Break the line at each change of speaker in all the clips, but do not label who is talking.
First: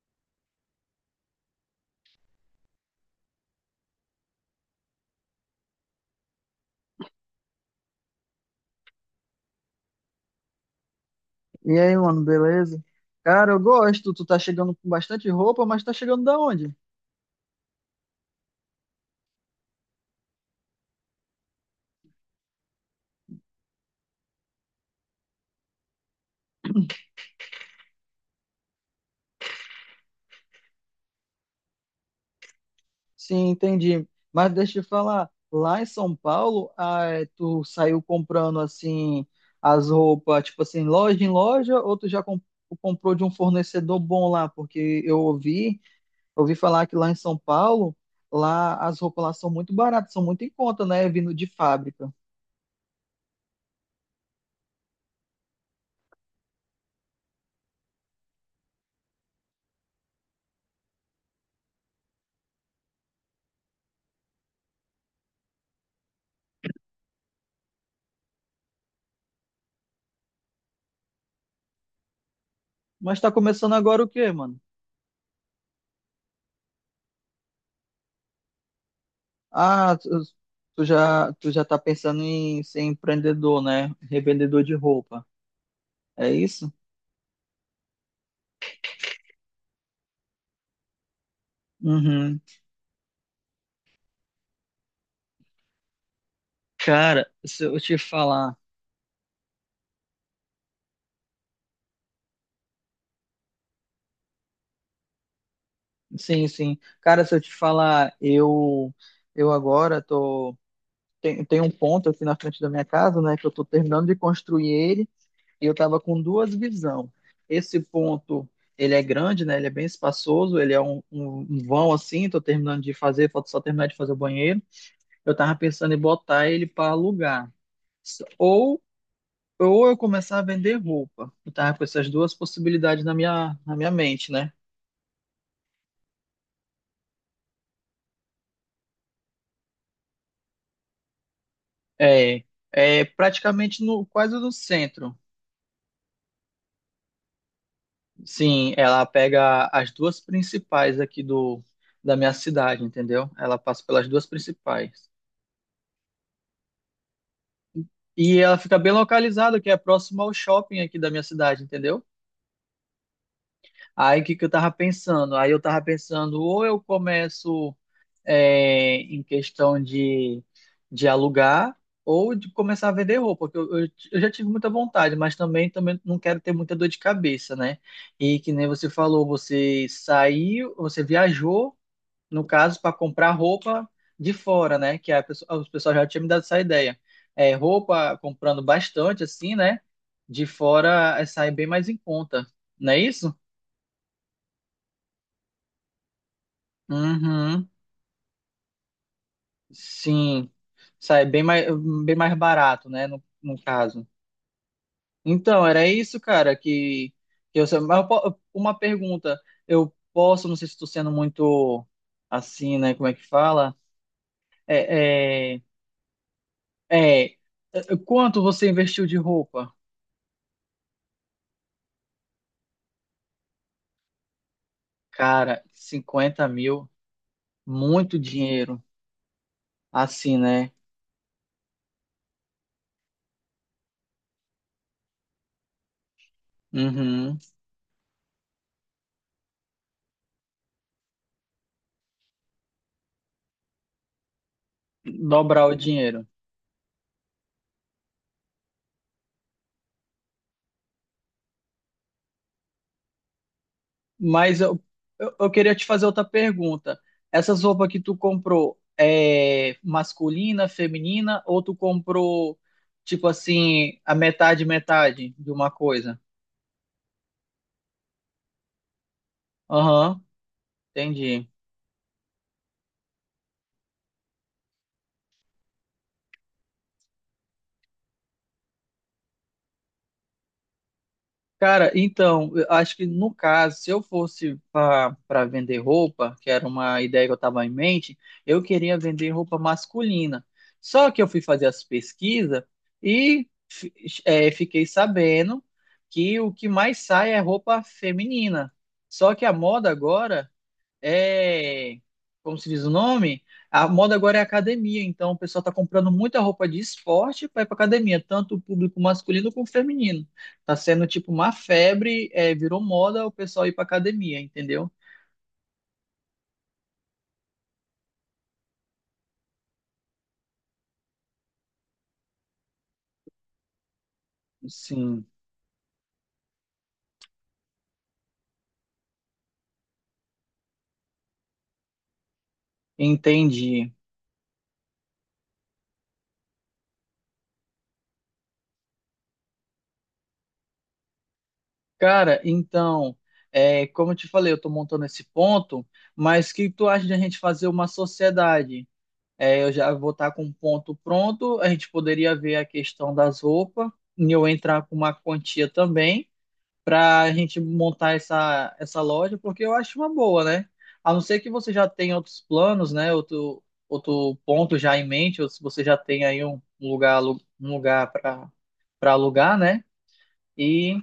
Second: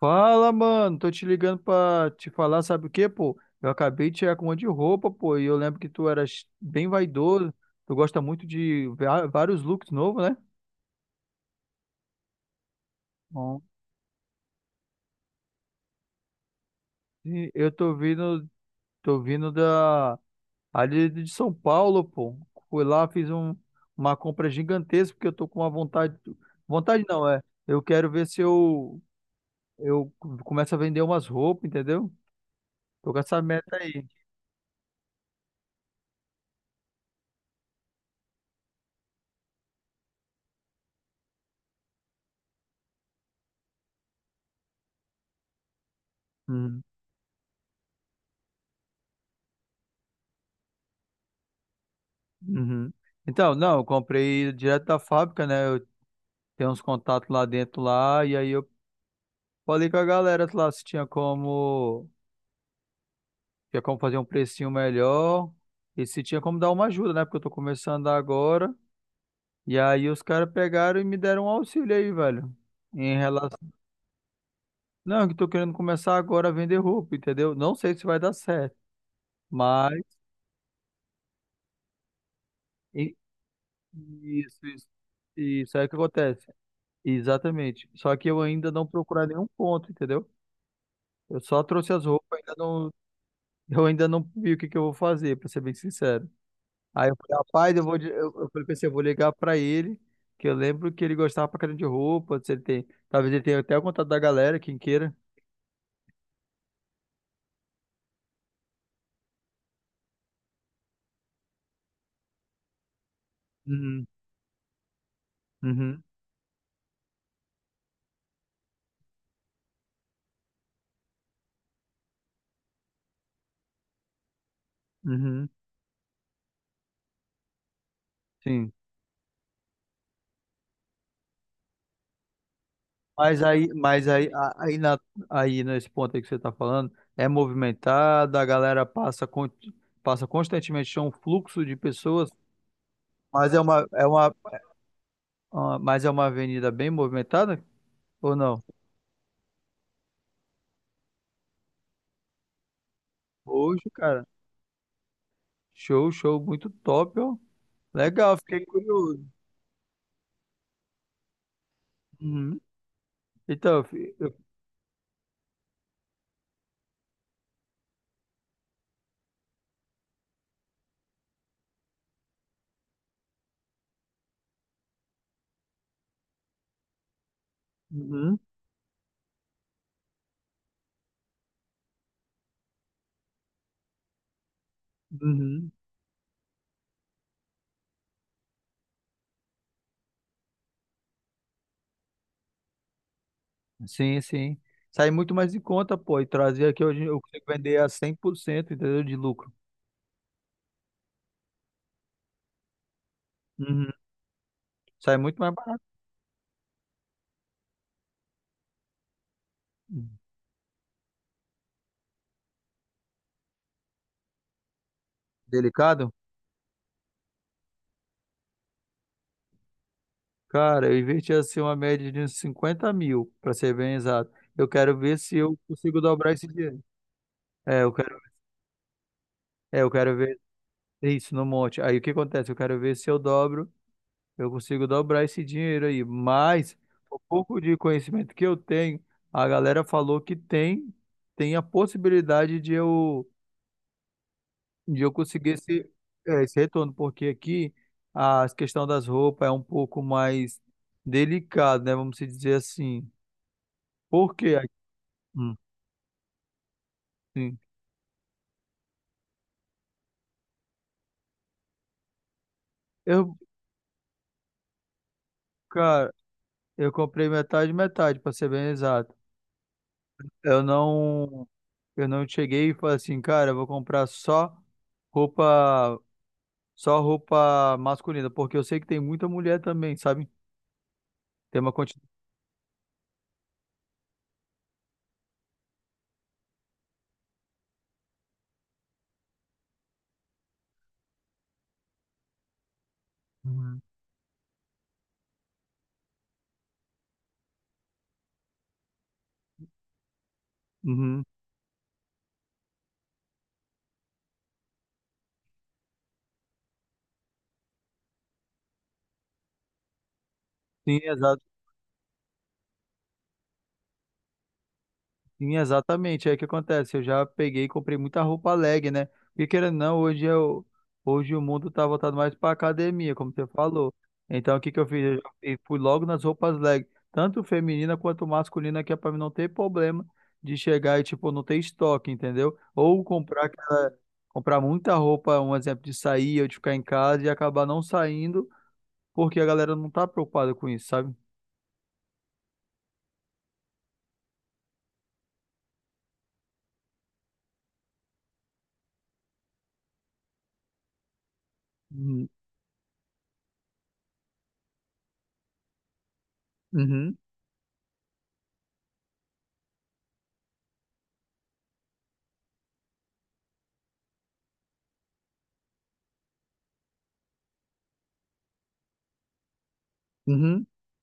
Fala, mano. Tô te ligando pra te falar, sabe o quê, pô? Eu acabei de chegar com um monte de roupa, pô, e eu lembro que tu eras bem vaidoso. Tu gosta muito de vários looks novos, né?
E aí, mano, beleza? Cara, eu
Bom,
gosto. Tu tá chegando com bastante roupa, mas tá chegando da onde?
E eu tô vindo, tô vindo da ali de São Paulo, pô. Fui lá, uma compra gigantesca, porque eu tô com uma vontade. Vontade não, é. Eu quero ver se eu, eu começo a vender umas roupas, entendeu? Tô com essa
Sim,
meta aí.
entendi. Mas deixa eu te falar, lá em São Paulo, ah, é, tu saiu comprando assim as roupas, tipo assim, loja em loja, ou tu já comprou de um fornecedor bom lá? Porque ouvi falar que lá em São Paulo, lá as roupas lá são muito baratas, são muito em conta, né? Vindo de fábrica.
Uhum. Então, não, eu comprei direto da fábrica, né? Eu tenho uns contatos lá dentro lá, e aí eu falei com a galera lá se tinha como, tinha como fazer um precinho melhor e se tinha como dar uma ajuda, né? Porque eu tô começando agora. E aí os caras pegaram e me deram um auxílio aí, velho. Em
Mas tá
relação.
começando agora o quê, mano?
Não, que eu tô querendo começar agora a vender roupa, entendeu? Não sei se vai dar certo, mas
Ah, tu já tá pensando em ser
e-
empreendedor, né? Revendedor
isso,
de
isso,
roupa.
isso aí que
É
acontece.
isso?
Exatamente. Só que eu ainda não procurar nenhum ponto, entendeu? Eu só trouxe as roupas,
Uhum.
ainda não, eu ainda não vi o que que eu vou fazer, pra ser bem sincero. Aí eu
Cara,
falei,
se
rapaz,
eu te
eu
falar,
falei, pensei, eu vou ligar pra ele, que eu lembro que ele gostava pra caramba de roupa, se ele tem, talvez ele tenha até o contato da galera, quem queira.
sim, sim. Cara, se eu te falar, eu agora tem um ponto aqui na frente da minha casa, né, que eu tô
Uhum,
terminando de construir ele e eu tava
uhum,
com duas visão. Esse ponto, ele é grande, né? Ele é bem espaçoso, ele é um vão assim, tô terminando de fazer, falta só terminar de fazer o banheiro. Eu
uhum,
tava pensando em botar ele para alugar.
sim.
Ou, ou eu começar a vender roupa. Eu tava com essas duas possibilidades
Mas aí,
na minha
mas aí,
mente, né?
a- aí, na, aí nesse ponto aí que você tá falando, é movimentado, a galera passa, con- passa constantemente, é um fluxo de pessoas,
É, é
mas
praticamente quase no centro.
mas é uma avenida bem movimentada ou não?
Sim, ela pega as duas principais aqui da minha cidade, entendeu? Ela passa
Hoje,
pelas
cara.
duas principais.
Show, show, muito top, ó. Legal,
E ela
fiquei
fica bem
curioso.
localizada, que é próximo ao shopping aqui da minha cidade, entendeu?
Uhum. Então,
Aí o que que eu tava pensando? Aí eu tava pensando, ou eu começo. É, em questão de alugar ou de começar a vender roupa, porque eu já tive muita vontade, mas também não quero ter muita dor de cabeça, né?
uhum,
E que nem você falou, você saiu, você viajou, no caso, para comprar roupa de fora, né? Que a pessoa, os
uhum.
pessoal já tinha me dado essa ideia. É, roupa comprando bastante, assim, né? De fora é, sai bem mais em conta, não é isso?
Sim, sim. Sai muito mais em conta, pô. E trazer aqui hoje eu consigo
Uhum.
vender a 100%, entendeu? De lucro.
Sim, sai bem mais barato, né, no
Uhum.
caso.
Sai muito mais
Então,
barato.
era isso, cara, que eu. Mas eu uma pergunta, eu
Uhum.
posso, não sei se estou sendo muito assim, né, como é que fala? É, é,
Delicado?
é, Quanto você investiu de roupa?
Cara, eu investi assim uma média de uns 50 mil, pra ser bem exato. Eu quero ver se eu
Cara,
consigo dobrar esse
50
dinheiro.
mil,
É, eu
muito
quero,
dinheiro,
é, eu quero ver
assim, né?
isso no monte. Aí o que acontece? Eu quero ver se eu dobro. Eu consigo dobrar esse dinheiro aí, mas o
Uhum.
pouco de conhecimento que eu tenho, a galera falou que tem, tem a possibilidade de eu conseguir
Dobrar o dinheiro.
esse retorno, porque aqui a questão das roupas é um pouco mais delicado, né? Vamos se dizer assim. Porque
Mas
aqui,
eu
hum,
queria te fazer outra pergunta.
sim,
Essas roupas que tu comprou é masculina, feminina, ou tu comprou, tipo
eu,
assim, a metade, metade de uma
cara,
coisa?
eu comprei metade, metade, para ser bem exato.
Aham,
Eu não,
entendi.
eu não cheguei e falei assim, cara, eu vou comprar só roupa, só roupa masculina, porque eu sei que tem muita mulher também, sabe? Tem uma
Cara,
quantidade.
então, eu acho que no caso, se eu fosse para vender roupa, que era uma ideia que eu estava em mente, eu queria vender roupa masculina. Só que eu fui fazer as pesquisas e
Uhum.
fiquei sabendo que o que mais sai é roupa feminina. Só que a moda agora
Uhum.
é, como se diz o nome? A moda agora é academia, então o pessoal está comprando muita roupa de esporte para ir para academia, tanto o público masculino como feminino. Tá
Sim,
sendo tipo
exa-
uma febre, é, virou moda o pessoal ir para academia, entendeu?
sim, exatamente. É o que acontece. Eu já peguei e comprei muita roupa leg, né? Porque querendo ou não, hoje eu, hoje o mundo tá voltado mais pra academia, como você falou. Então, o que que eu fiz? Eu já
Sim,
fui logo nas roupas leg, tanto feminina quanto masculina, que é pra mim não ter problema de chegar e, tipo, não ter estoque, entendeu?
entendi.
Comprar muita roupa, um exemplo de sair, eu de ficar em casa e acabar não saindo porque a galera não tá preocupada com isso, sabe?
Cara, então, é, como eu te falei, eu tô montando esse ponto, mas o que tu acha de a gente fazer uma sociedade? É, eu já vou estar com um ponto pronto. A gente
Uhum,
poderia ver a questão das roupas e eu entrar com uma quantia também
uhum,
para a gente montar essa loja, porque eu acho uma boa, né? A não ser que você já tenha outros planos, né? Outro ponto já em mente, ou se você já tem aí um lugar para alugar, né?
uhum.
E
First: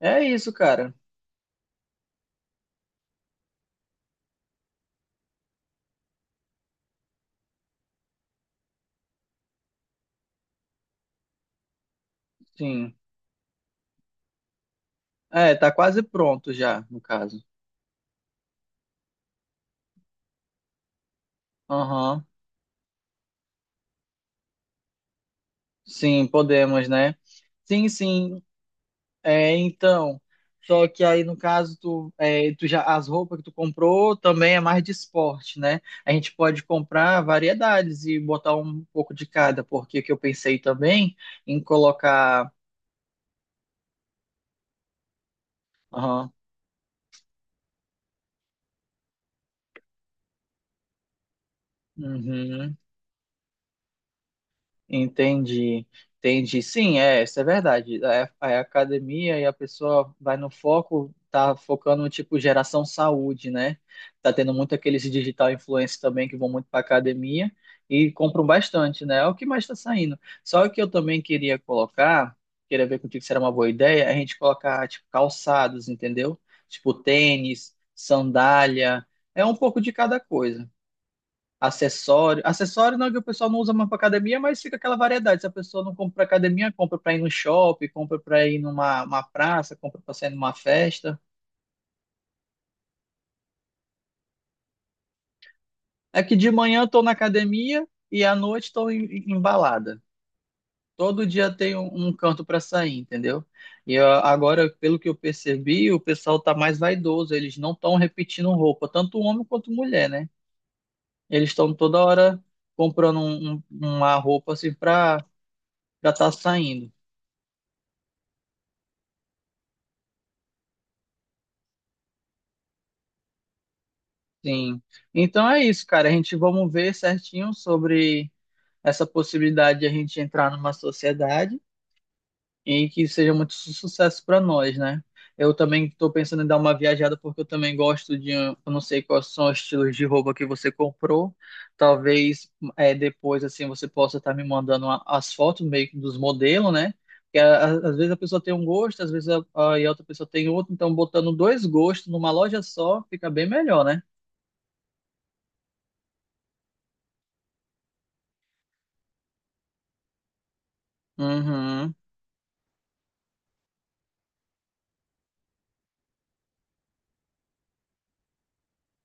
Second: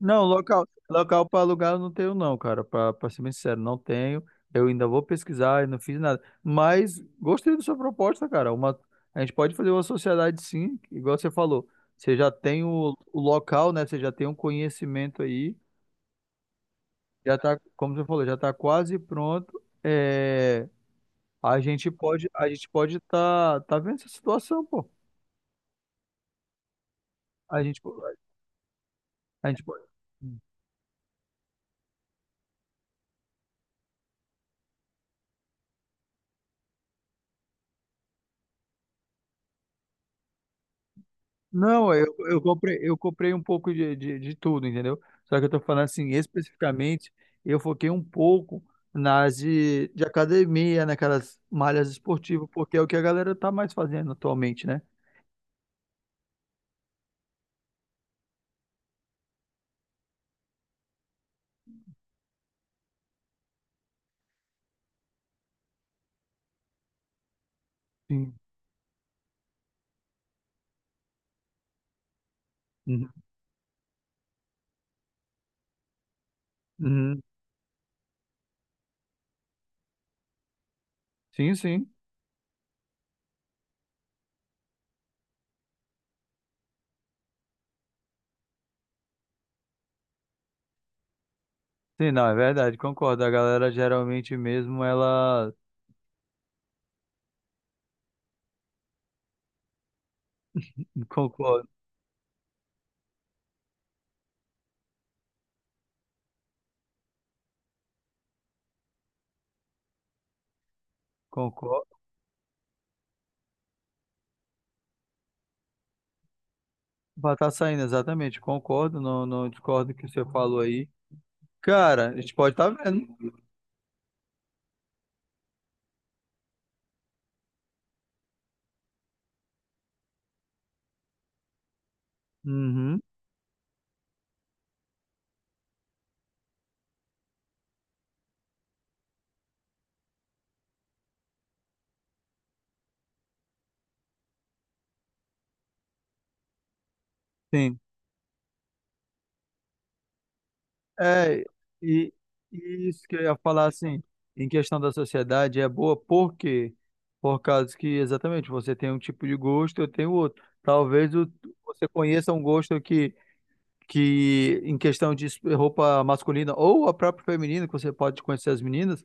Não,
é isso, cara.
local para alugar eu não tenho não, cara, para ser bem sincero, não tenho. Eu ainda vou pesquisar e não fiz nada. Mas gostei da sua proposta, cara. Uma, a gente pode fazer uma sociedade sim, igual você falou. Você já tem
Sim.
o local, né? Você já tem um conhecimento
É,
aí,
tá quase pronto já, no
já
caso.
tá, como você falou, já tá quase pronto. É,
Aham.
a gente pode tá, tá vendo essa situação, pô.
Sim, podemos, né?
A gente,
Sim,
po-
sim.
a
É,
gente pode.
então, só que aí no caso tu já as roupas que tu comprou também é mais de esporte, né? A gente pode comprar variedades e botar um pouco de cada, porque o que eu pensei também em
Não,
colocar.
eu comprei um pouco de tudo, entendeu? Só que eu tô falando assim,
Aham.
especificamente, eu foquei um pouco de academia, naquelas malhas esportivas, porque
Uhum.
é o que a galera tá mais fazendo atualmente, né?
Entendi, entendi. Sim, é, isso é verdade. É, é a academia e a pessoa vai no foco, tá focando no tipo geração saúde, né? Tá tendo muito aqueles digital influencers também que vão muito para academia e
Sim.
compram bastante, né? É o que mais está saindo. Só que eu também queria colocar, queria ver
Uhum.
contigo se era uma boa ideia, a gente colocar tipo calçados, entendeu? Tipo
Uhum.
tênis, sandália, é um pouco de cada coisa
Sim, sim.
acessório. Acessório não é que o pessoal não usa mais para academia, mas fica aquela variedade. Se a pessoa não compra para academia, compra para ir no shopping, compra para ir numa uma praça, compra para sair numa festa.
Sim, não, é verdade, concordo. A galera geralmente mesmo, ela
É que de manhã eu tô na academia e à noite estou embalada. Todo dia
concordo,
tem um canto para sair, entendeu? E ó, agora, pelo que eu percebi, o pessoal tá mais vaidoso, eles não estão repetindo roupa, tanto homem quanto mulher, né? Eles estão
concordo.
toda hora comprando uma roupa assim para já tá saindo.
Vai estar saindo, exatamente, concordo, não, não discordo do que você falou aí. Cara, a gente pode estar tá vendo.
Sim. Então é isso, cara. A gente vamos ver certinho sobre essa possibilidade de a gente entrar numa sociedade e
Uhum.
que seja muito sucesso para nós, né? Eu também estou pensando em dar uma viajada porque eu também gosto de, eu não sei quais são os estilos de roupa que você comprou. Talvez é, depois assim você possa estar me mandando as fotos meio que dos modelos, né? Porque
Sim.
às vezes a pessoa tem um gosto, às vezes e a outra pessoa tem outro. Então botando
É,
dois gostos
e,
numa loja
e isso
só
que eu
fica
ia
bem
falar
melhor,
assim,
né?
em questão da sociedade, é boa por quê? Por causa que exatamente você tem um tipo de gosto, eu tenho outro. Você
Uhum.
conheça um gosto que, em questão de roupa masculina ou a própria feminina, que você pode conhecer as meninas,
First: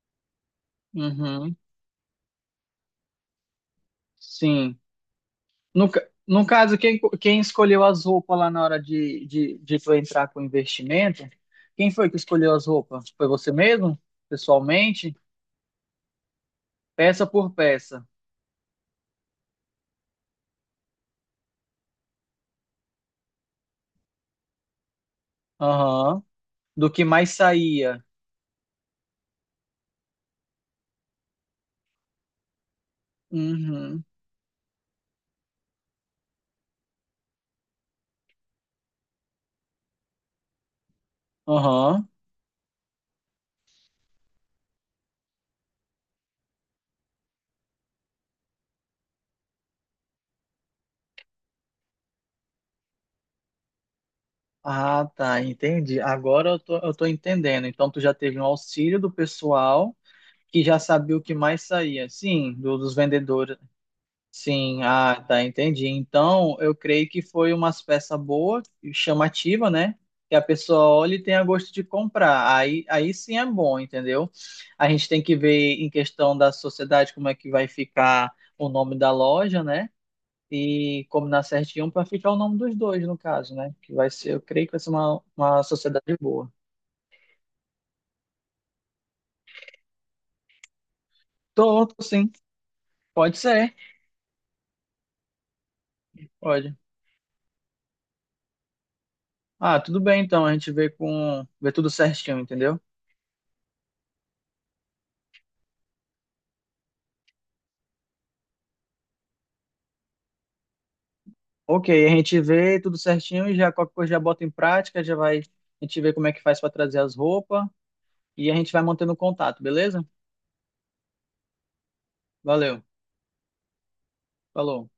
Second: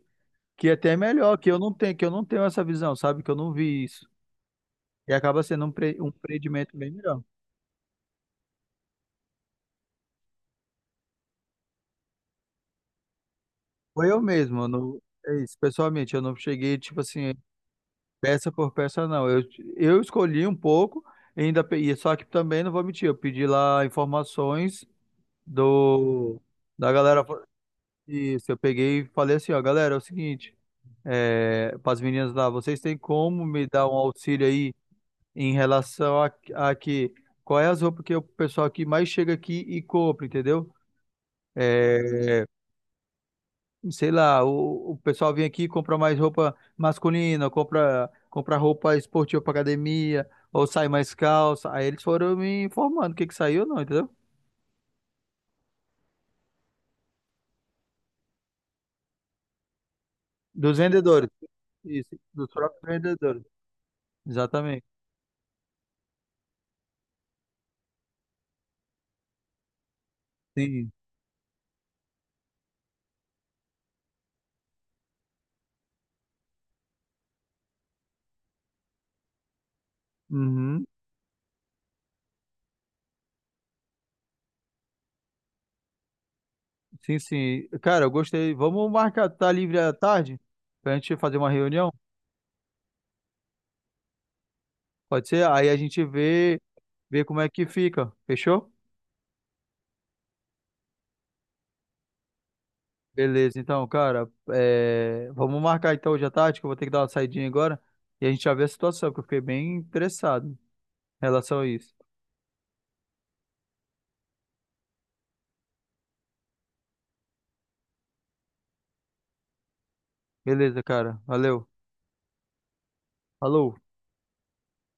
que até é melhor,
Uhum,
que eu não tenho essa visão, sabe? Que eu não vi isso.
sim.
E acaba sendo um
No
empreendimento
caso,
bem melhor.
quem escolheu as roupas lá na hora de tu entrar com o investimento? Quem foi que escolheu as roupas? Foi você mesmo?
Foi eu mesmo, eu não,
Pessoalmente?
é isso, pessoalmente, eu não cheguei, tipo
Peça
assim.
por peça.
Peça por peça, não. Eu escolhi um pouco, e só que também não vou mentir, eu pedi lá informações
Aham.
do
Do
da
que
galera.
mais saía.
Isso, eu peguei e falei assim, ó, galera, é o seguinte, é, para as meninas lá, vocês têm como me dar um
Uhum.
auxílio aí em relação a que qual é as roupas que o pessoal aqui mais chega aqui e compra, entendeu?
Aham.
É, sei lá, o pessoal vem aqui e compra mais roupa masculina, compra roupa esportiva pra academia, ou sai mais calça. Aí eles foram me informando o que que saiu não, entendeu?
Ah, tá, entendi. Agora eu tô entendendo. Então tu já teve um auxílio do pessoal que
Dos
já sabia o
vendedores.
que mais saía.
Isso, dos
Sim,
próprios
dos
vendedores.
vendedores. Sim,
Exatamente.
ah, tá, entendi. Então, eu creio que foi uma peça boa e chamativa, né? Que a pessoa
Sim.
olha e tenha gosto de comprar. Aí sim é bom, entendeu? A gente tem que ver em questão da sociedade como é que vai ficar o nome da loja, né?
Uhum.
E combinar certinho para ficar o nome dos dois, no caso, né? Que vai ser, eu creio que vai ser uma sociedade boa.
Sim, sim. Cara, eu gostei. Vamos marcar, tá livre à tarde? Pra gente fazer uma
Tô,
reunião?
tô sim. Pode ser,
Pode ser? Aí a gente vê,
pode.
vê como é que fica. Fechou?
Ah, tudo bem então, a gente vê vê tudo certinho, entendeu?
Beleza, então, cara, é, vamos marcar então hoje à tarde, que eu vou ter que dar uma saidinha agora e a gente já vê a situação, porque eu fiquei bem interessado em relação a
Ok,
isso.
a gente vê tudo certinho e já qualquer coisa já bota em prática, já vai, a gente vê como é que faz para trazer as roupas e a gente vai mantendo contato, beleza?
Beleza, cara, valeu,
Valeu,
falou.
falou.